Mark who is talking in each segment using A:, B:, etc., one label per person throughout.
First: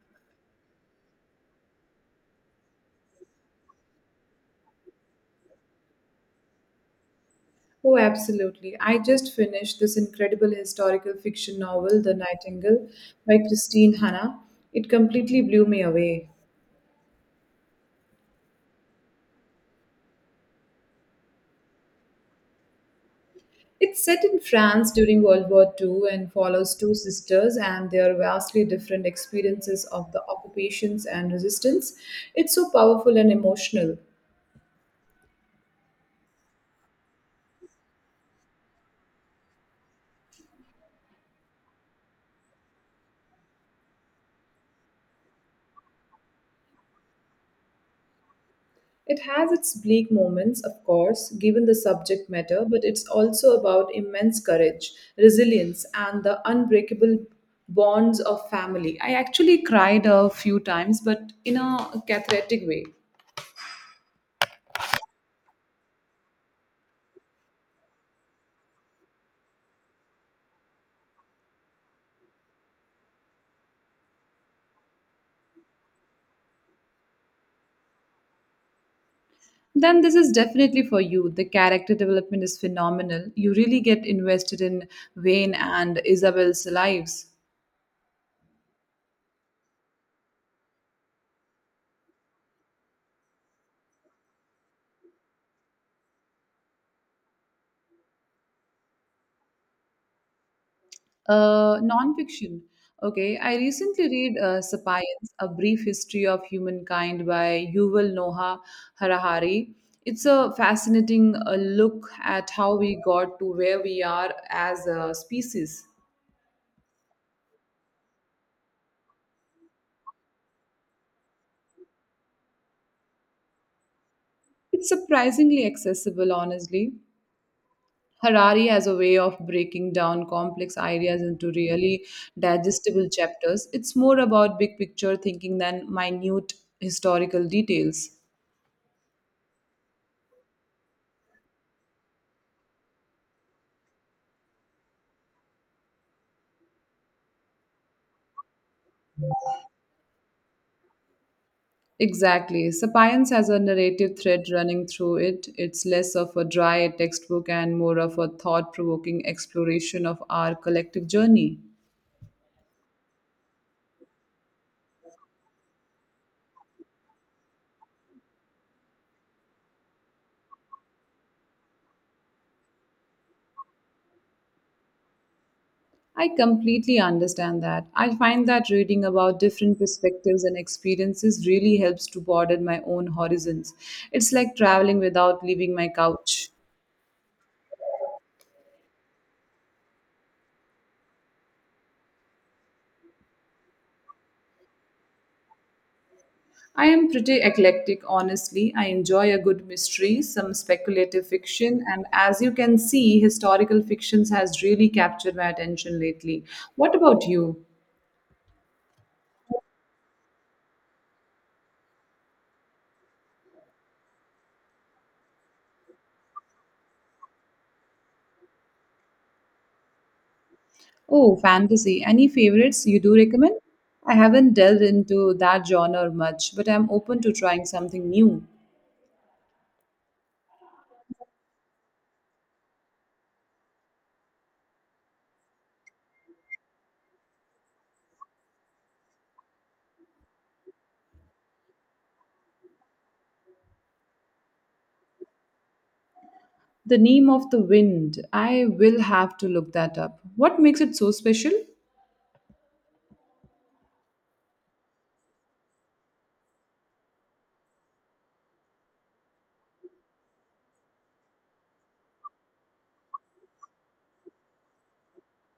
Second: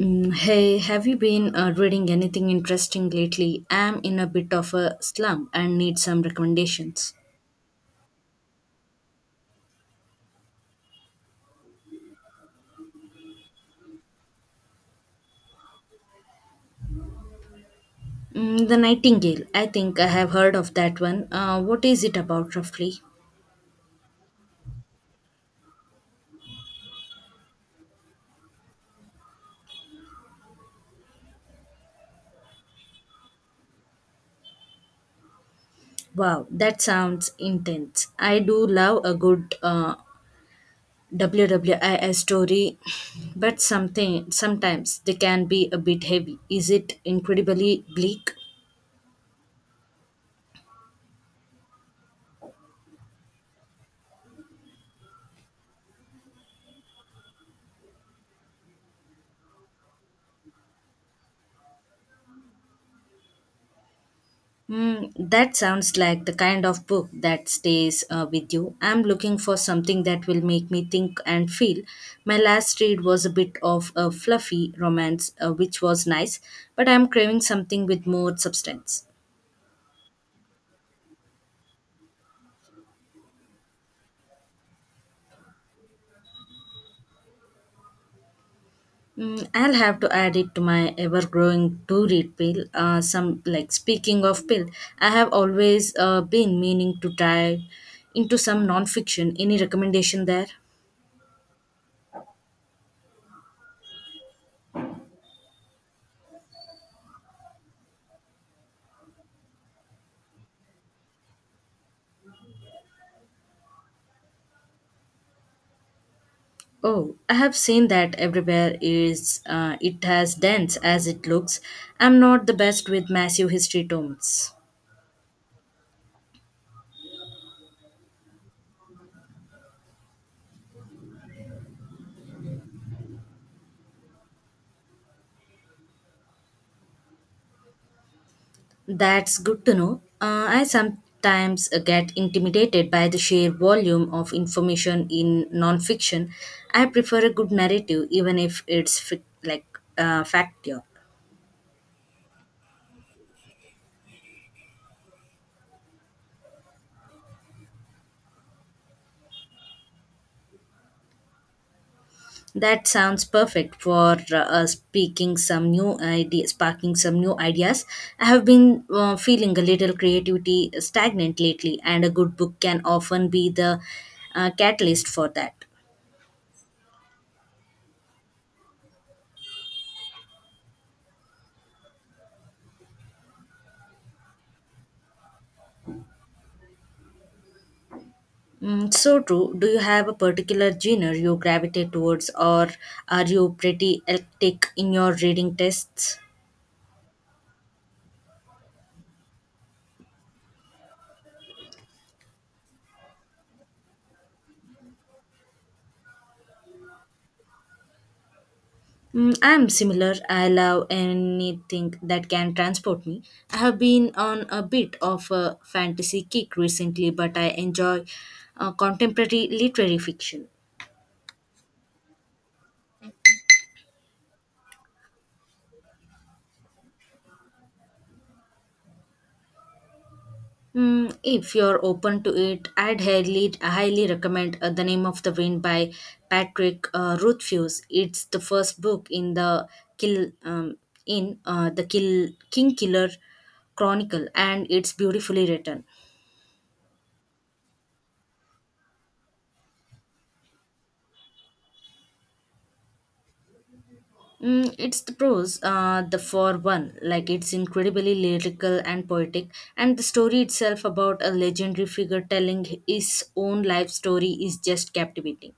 A: Hey, have you been reading anything interesting lately? I'm in a bit of a slump and need some recommendations.
B: Oh, absolutely. I just finished this incredible historical fiction novel, The Nightingale, by Christine Hanna. It completely blew me away.
A: The Nightingale. I think I have heard of that one. What is it about roughly?
B: It's set in France during World War II and follows two sisters and their vastly different experiences of the occupations and resistance. It's so powerful and emotional.
A: Wow, that sounds intense. I do love a good WWII story, but something sometimes they can be a bit heavy. Is it incredibly bleak?
B: It has its bleak moments, of course, given the subject matter, but it's also about immense courage, resilience, and the unbreakable bonds of family. I actually cried a few times, but in a cathartic way.
A: That sounds like the kind of book that stays with you. I'm looking for something that will make me think and feel. My last read was a bit of a fluffy romance, which was nice, but I'm craving something with more substance.
B: Then this is definitely for you. The character development is phenomenal. You really get invested in Wayne and Isabel's lives.
A: I'll have to add it to my ever-growing to-read pile. Some like Speaking of pile, I have always been meaning to dive into some non-fiction. Any recommendation there?
B: Nonfiction. Okay, I recently read *Sapiens: A Brief History of Humankind* by Yuval Noah Harari. It's a fascinating look at how we got to where we are as a species.
A: Oh, I have seen that everywhere. Is it as dense as it looks? I'm not the best with massive history tomes.
B: It's surprisingly accessible, honestly. Harari has a way of breaking down complex ideas into really digestible chapters. It's more about big picture thinking than minute historical details.
A: That's good to know. I sometimes get intimidated by the sheer volume of information in nonfiction. I prefer a good narrative, even if it's fact, yeah.
B: Exactly. Sapiens has a narrative thread running through it. It's less of a dry textbook and more of a thought provoking exploration of our collective journey.
A: That sounds perfect for speaking some new ideas, sparking some new ideas. I have been feeling a little creativity stagnant lately, and a good book can often be the catalyst for that.
B: I completely understand that. I find that reading about different perspectives and experiences really helps to broaden my own horizons. It's like traveling without leaving my couch.
A: So true. Do you have a particular genre you gravitate towards, or are you pretty eclectic in your reading tests?
B: I am pretty eclectic, honestly. I enjoy a good mystery, some speculative fiction, and as you can see, historical fictions has really captured my attention lately. What about you?
A: I'm similar. I love anything that can transport me. I have been on a bit of a fantasy kick recently, but I enjoy contemporary literary fiction.
B: Oh, fantasy. Any favorites you do recommend? I haven't delved into that genre much, but I'm open to trying something new.
A: If you're open to it, I'd highly recommend The Name of the Wind by Patrick Rothfuss. It's the first book in the Kill um, Kill King Killer Chronicle, and it's beautifully written.
B: The Name of the Wind. I will have to look that up. What makes it so special?
A: It's the prose, the for one, like it's incredibly lyrical and poetic, and the story itself about a legendary figure telling his own life story is just captivating.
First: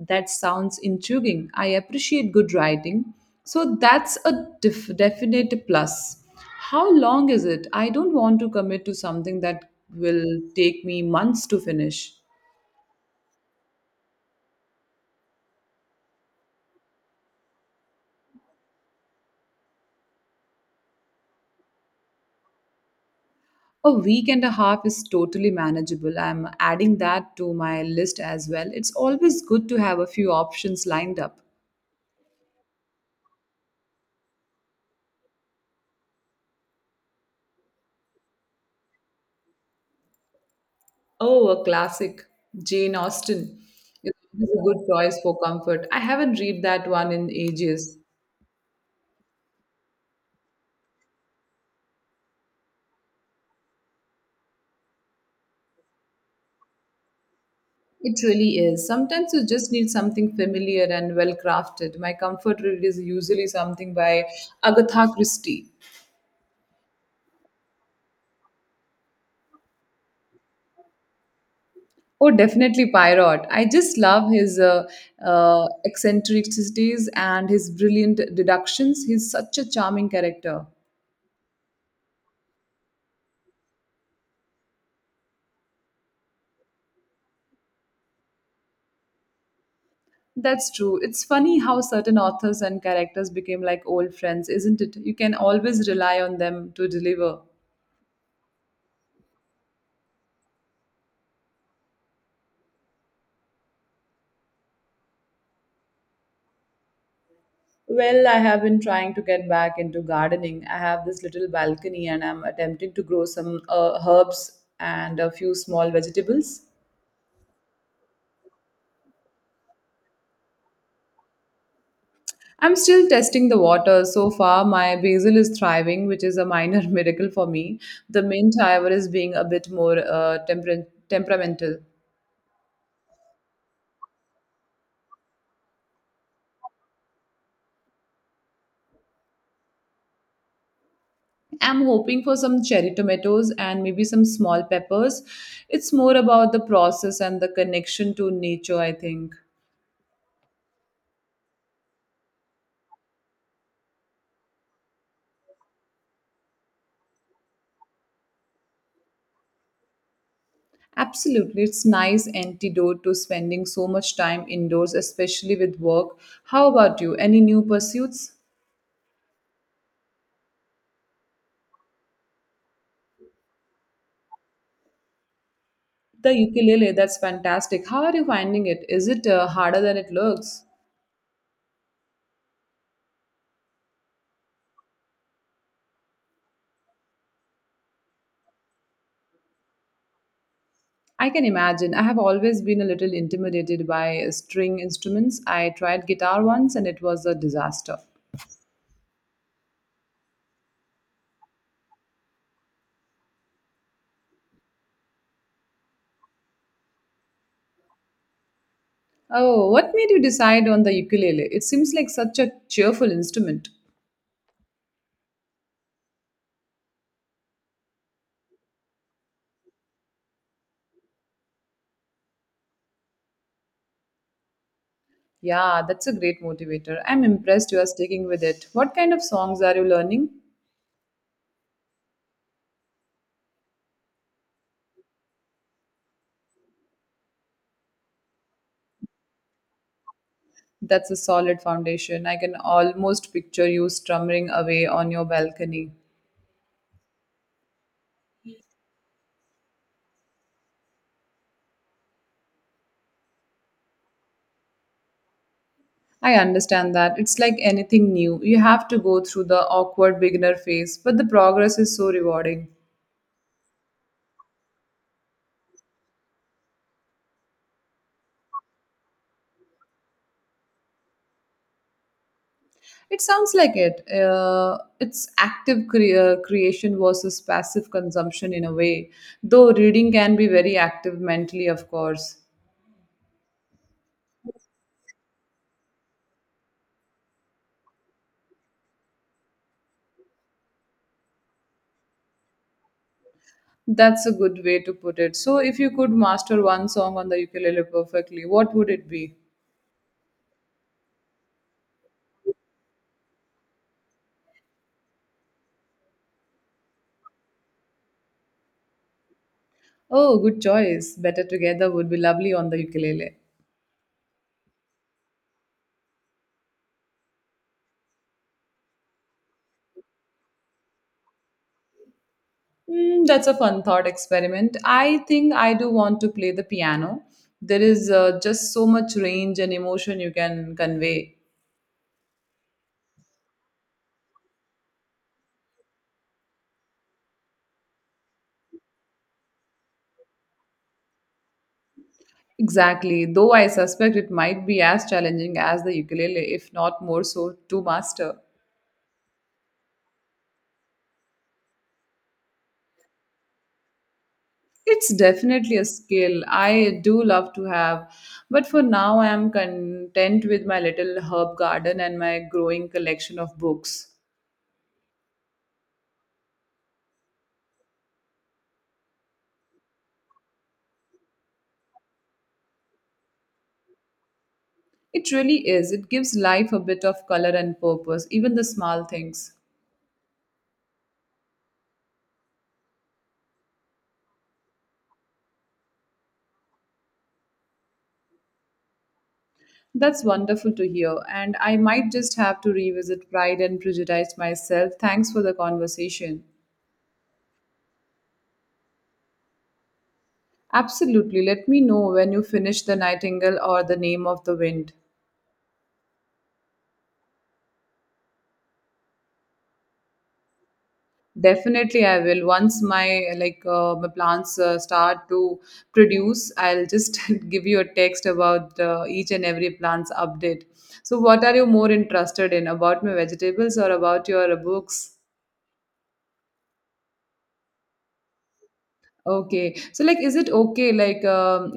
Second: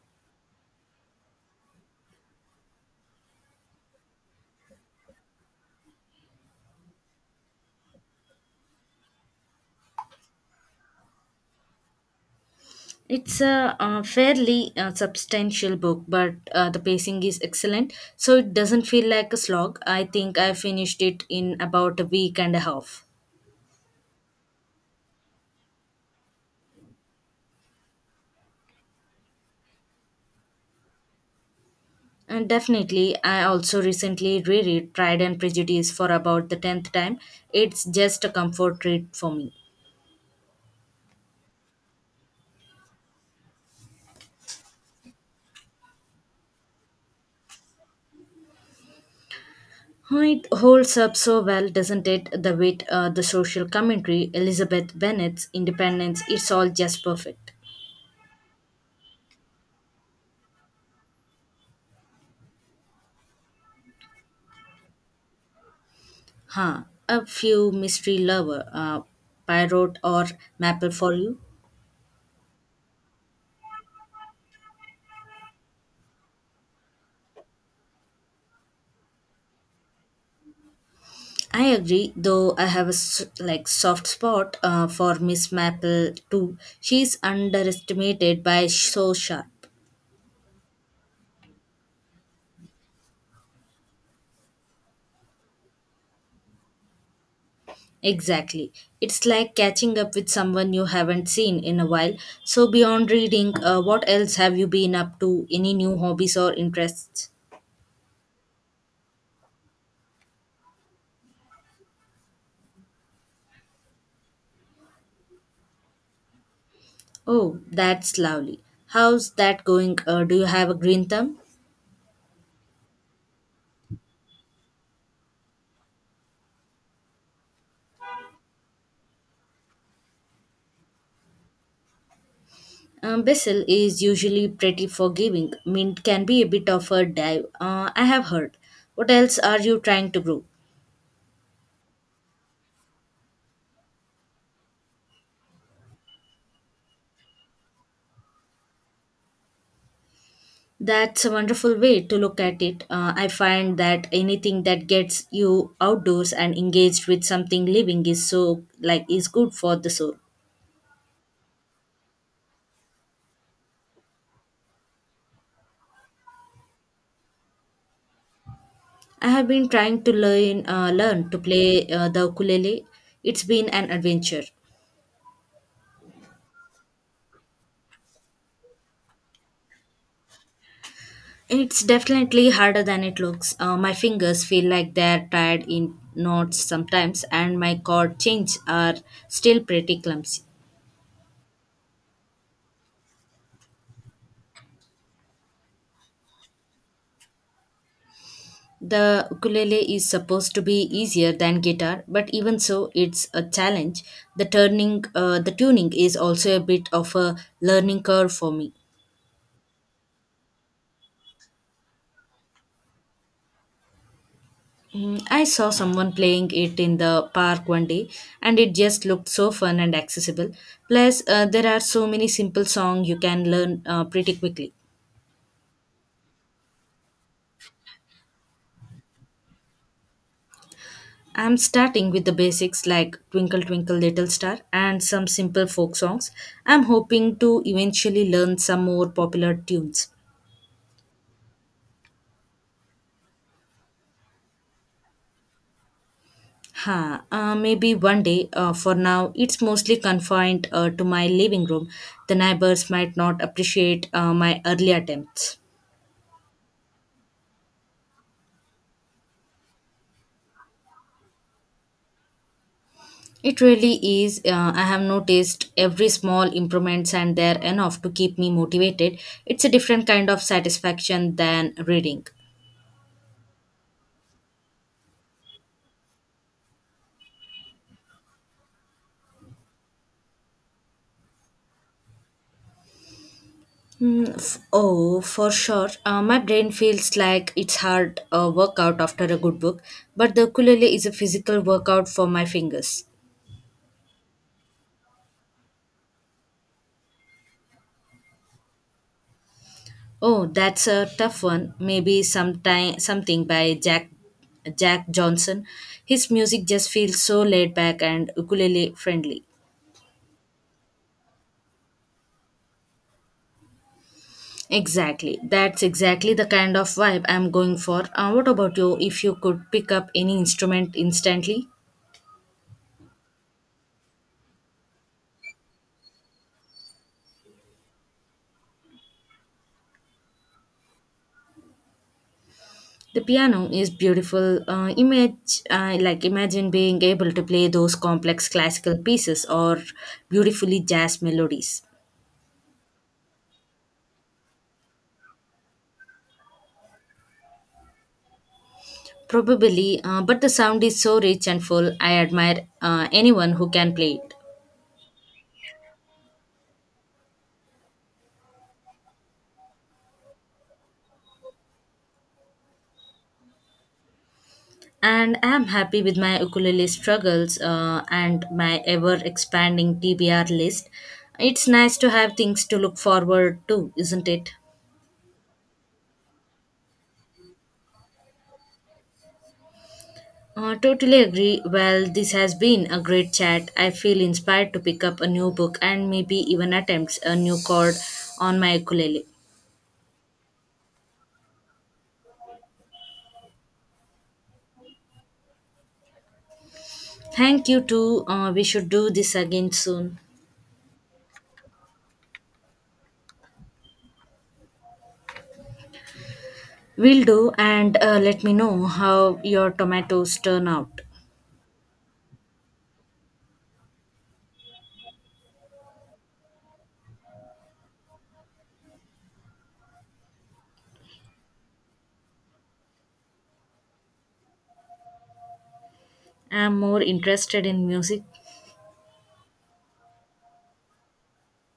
B: That sounds intriguing. I appreciate good writing. So that's a definite plus. How long is it? I don't want to commit to something that will take me months to finish.
A: It's a, fairly substantial book, but the pacing is excellent, so it doesn't feel like a slog. I think I finished it in about a week and a half.
B: A week and a half is totally manageable. I'm adding that to my list as well. It's always good to have a few options lined up.
A: And definitely, I also recently reread Pride and Prejudice for about the tenth time. It's just a comfort read for me.
B: Oh, a classic. Jane Austen is a good choice for comfort. I haven't read that one in ages.
A: Oh, it holds up so well, doesn't it? The wit, the social commentary, Elizabeth Bennet's independence, it's all just perfect.
B: It really is. Sometimes you just need something familiar and well crafted. My comfort read is usually something by Agatha Christie.
A: Huh. A few mystery lover, Pyrot or Maple for you?
B: Oh, definitely Pyrot. I just love his eccentricities and his brilliant deductions. He's such a charming character.
A: I agree, though I have a soft spot for Miss Maple too. She's underestimated by so sharp.
B: That's true. It's funny how certain authors and characters became like old friends, isn't it? You can always rely on them to deliver.
A: Exactly. It's like catching up with someone you haven't seen in a while. So, beyond reading, what else have you been up to? Any new hobbies or interests?
B: Well, I have been trying to get back into gardening. I have this little balcony and I'm attempting to grow some herbs and a few small vegetables.
A: Oh, that's lovely. How's that going? Do you have a green thumb?
B: I'm still testing the water. So far, my basil is thriving, which is a minor miracle for me. The mint, however, is being a bit more temperamental.
A: Basil is usually pretty forgiving. Mint can be a bit of a dive, I have heard. What else are you trying to grow?
B: I'm hoping for some cherry tomatoes and maybe some small peppers. It's more about the process and the connection to nature, I think.
A: That's a wonderful way to look at it. I find that anything that gets you outdoors and engaged with something living is is good for the soul.
B: Absolutely, it's nice antidote to spending so much time indoors, especially with work. How about you? Any new pursuits?
A: I have been trying to learn to play the ukulele. It's been an adventure.
B: The ukulele, that's fantastic. How are you finding it? Is it harder than it looks?
A: It's definitely harder than it looks. My fingers feel like they're tied in knots sometimes, and my chord changes are still pretty clumsy.
B: I can imagine. I have always been a little intimidated by string instruments. I tried guitar once and it was a disaster.
A: The ukulele is supposed to be easier than guitar, but even so, it's a challenge. The tuning is also a bit of a learning curve for me.
B: Oh, what made you decide on the ukulele? It seems like such a cheerful instrument.
A: I saw someone playing it in the park one day, and it just looked so fun and accessible. Plus, there are so many simple songs you can learn pretty quickly.
B: Yeah, that's a great motivator. I'm impressed you are sticking with it. What kind of songs are you learning?
A: I'm starting with the basics like Twinkle Twinkle Little Star and some simple folk songs. I'm hoping to eventually learn some more popular tunes.
B: That's a solid foundation. I can almost picture you strumming away on your balcony.
A: Maybe one day. For now, it's mostly confined to my living room. The neighbors might not appreciate my early attempts.
B: I understand that. It's like anything new. You have to go through the awkward beginner phase, but the progress is so rewarding.
A: It really is. I have noticed every small improvements, and they're enough to keep me motivated. It's a different kind of satisfaction than reading.
B: It sounds like it. It's active creation versus passive consumption in a way, though reading can be very active mentally, of course.
A: For sure. My brain feels like it's hard workout after a good book, but the ukulele is a physical workout for my fingers.
B: That's a good way to put it. So, if you could master one song on the ukulele perfectly, what would it be?
A: Oh, that's a tough one. Maybe sometime something by Jack Johnson. His music just feels so laid back and ukulele friendly.
B: Oh, good choice. Better Together would be lovely on the ukulele.
A: Exactly. That's exactly the kind of vibe I'm going for. What about you if you could pick up any instrument instantly?
B: That's a fun thought experiment. I think I do want to play the piano. There is just so much range and emotion you can convey.
A: The piano is beautiful. Image like Imagine being able to play those complex classical pieces or beautifully jazz melodies.
B: Exactly, though I suspect it might be as challenging as the ukulele, if not more so, to master.
A: Probably, but the sound is so rich and full. I admire anyone who can play it.
B: It's definitely a skill I do love to have, but for now I am content with my little herb garden and my growing collection of books.
A: And I am happy with my ukulele struggles and my ever expanding TBR list. It's nice to have things to look forward to, isn't it?
B: It really is. It gives life a bit of color and purpose, even the small things.
A: Totally agree. Well, this has been a great chat. I feel inspired to pick up a new book and maybe even attempt a new chord on my ukulele.
B: That's wonderful to hear, and I might just have to revisit Pride and Prejudice myself. Thanks for the conversation.
A: Thank you too. We should do this again soon.
B: Absolutely. Let me know when you finish The Nightingale or The Name of the Wind.
A: Will do, and let me know how your tomatoes turn out.
B: Definitely, I will. Once my plants start to produce, I'll just give you a text about each and every plant's update. So, what are you more interested in about my vegetables or about your books?
A: I'm more interested in music.
B: Okay. So, like, is it okay?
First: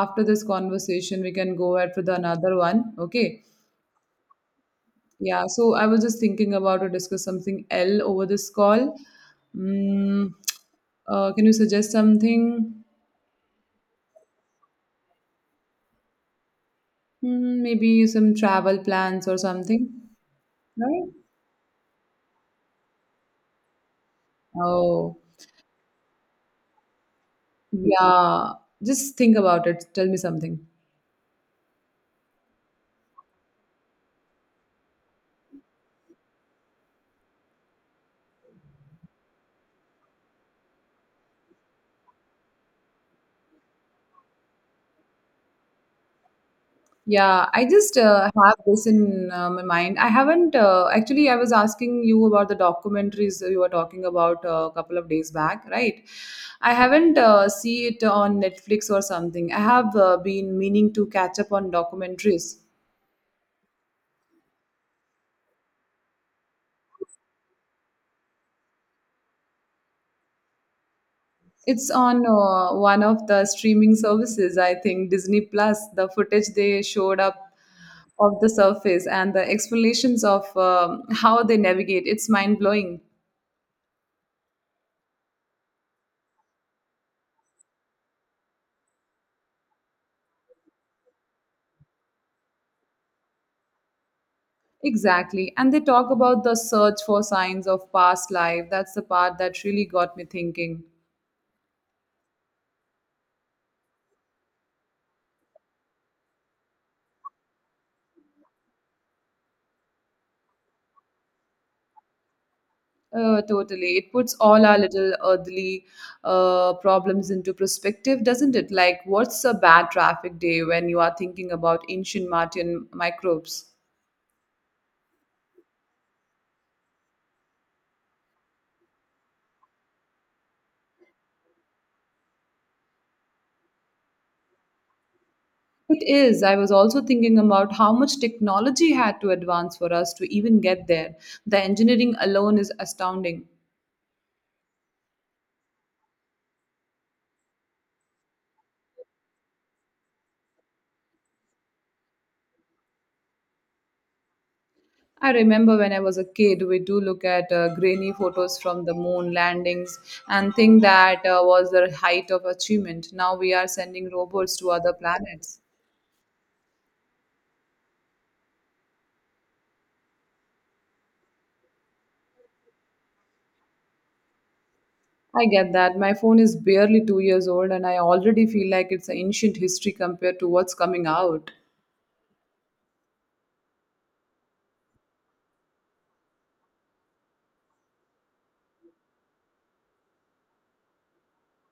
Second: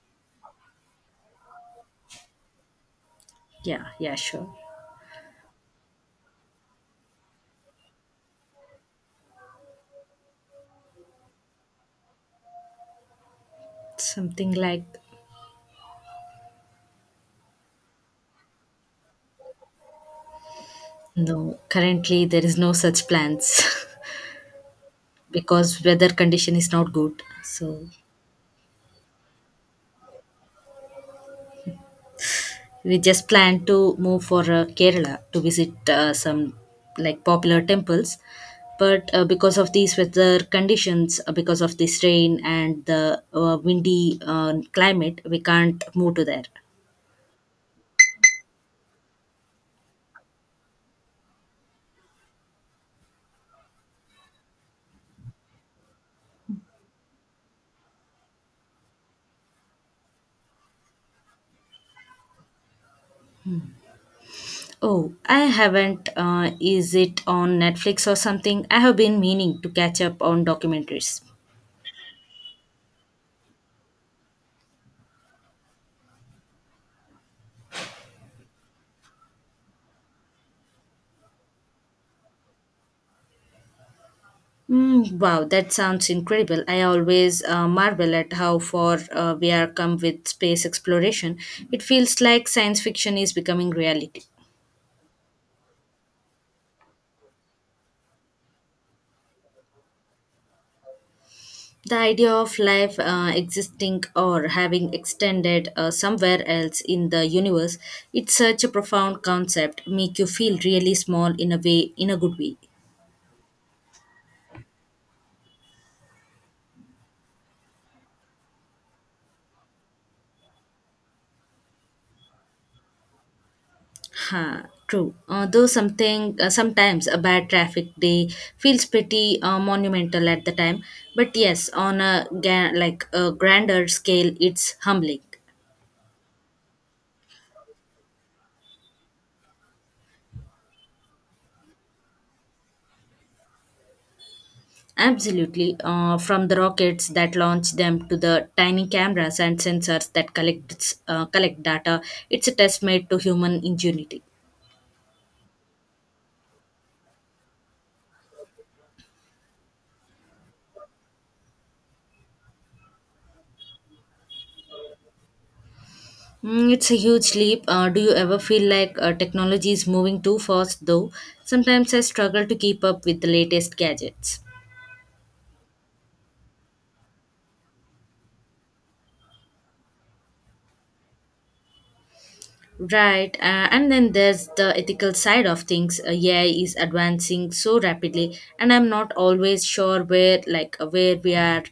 B: After this conversation, we can go ahead for the another one. Okay.
A: Yeah, yeah, sure.
B: Yeah. So, I was just thinking about to discuss something L over this call. Mm, can you suggest something?
A: Something like
B: Hmm, maybe some travel plans or something, right?
A: no, currently there is no such plans
B: Oh,
A: because weather condition is not good. So
B: yeah. Just think about it. Tell me something.
A: we just plan to move for Kerala to visit some like popular temples. But because of these weather conditions, because of this rain and the windy climate, we can't move to there.
B: Yeah, I just have this in my mind. I haven't actually. I was asking you about the documentaries you were talking about a couple of days back, right? I haven't see it on Netflix or something. I have been meaning to catch up on documentaries.
A: Oh, I haven't. Is it on Netflix or something? I have been meaning to catch up on documentaries.
B: It's on one of the streaming services, I think, Disney Plus. The footage they showed up of the surface and the explanations of how they navigate, it's mind blowing.
A: Wow, that sounds incredible. I always marvel at how far we are come with space exploration. It feels like science fiction is becoming reality.
B: Exactly. And they talk about the search for signs of past life. That's the part that really got me thinking.
A: The idea of life existing or having extended somewhere else in the universe, it's such a profound concept, make you feel really small in a way, in a good way.
B: Totally. It puts all our little earthly problems into perspective, doesn't it? Like, what's a bad traffic day when you are thinking about ancient Martian microbes?
A: Huh, true. Although something sometimes a bad traffic day feels pretty monumental at the time, but yes, on a grander scale, it's humbling.
B: It is. I was also thinking about how much technology had to advance for us to even get there. The engineering alone is astounding.
A: Absolutely, from the rockets that launch them to the tiny cameras and sensors that collect data, it's a testament to human ingenuity.
B: I remember when I was a kid, we do look at grainy photos from the moon landings and think that was the height of achievement. Now we are sending robots to other planets.
A: It's a huge leap. Do you ever feel like technology is moving too fast? Though sometimes I struggle to keep up with the latest gadgets.
B: I get that. My phone is barely 2 years old and I already feel like it's an ancient history compared to what's coming out.
A: Right, and then there's the ethical side of things. AI is advancing so rapidly, and I'm not always sure where we are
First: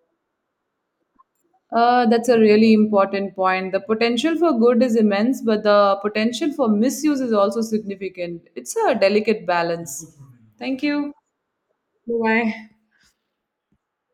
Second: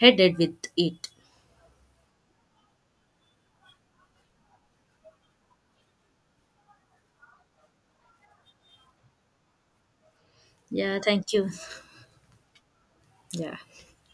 A: headed with it.
B: That's a really important point. The potential for good is immense, but the potential for misuse is also significant. It's a delicate balance. Thank
A: Yeah,
B: you.
A: thank you.
B: Bye
A: Yeah.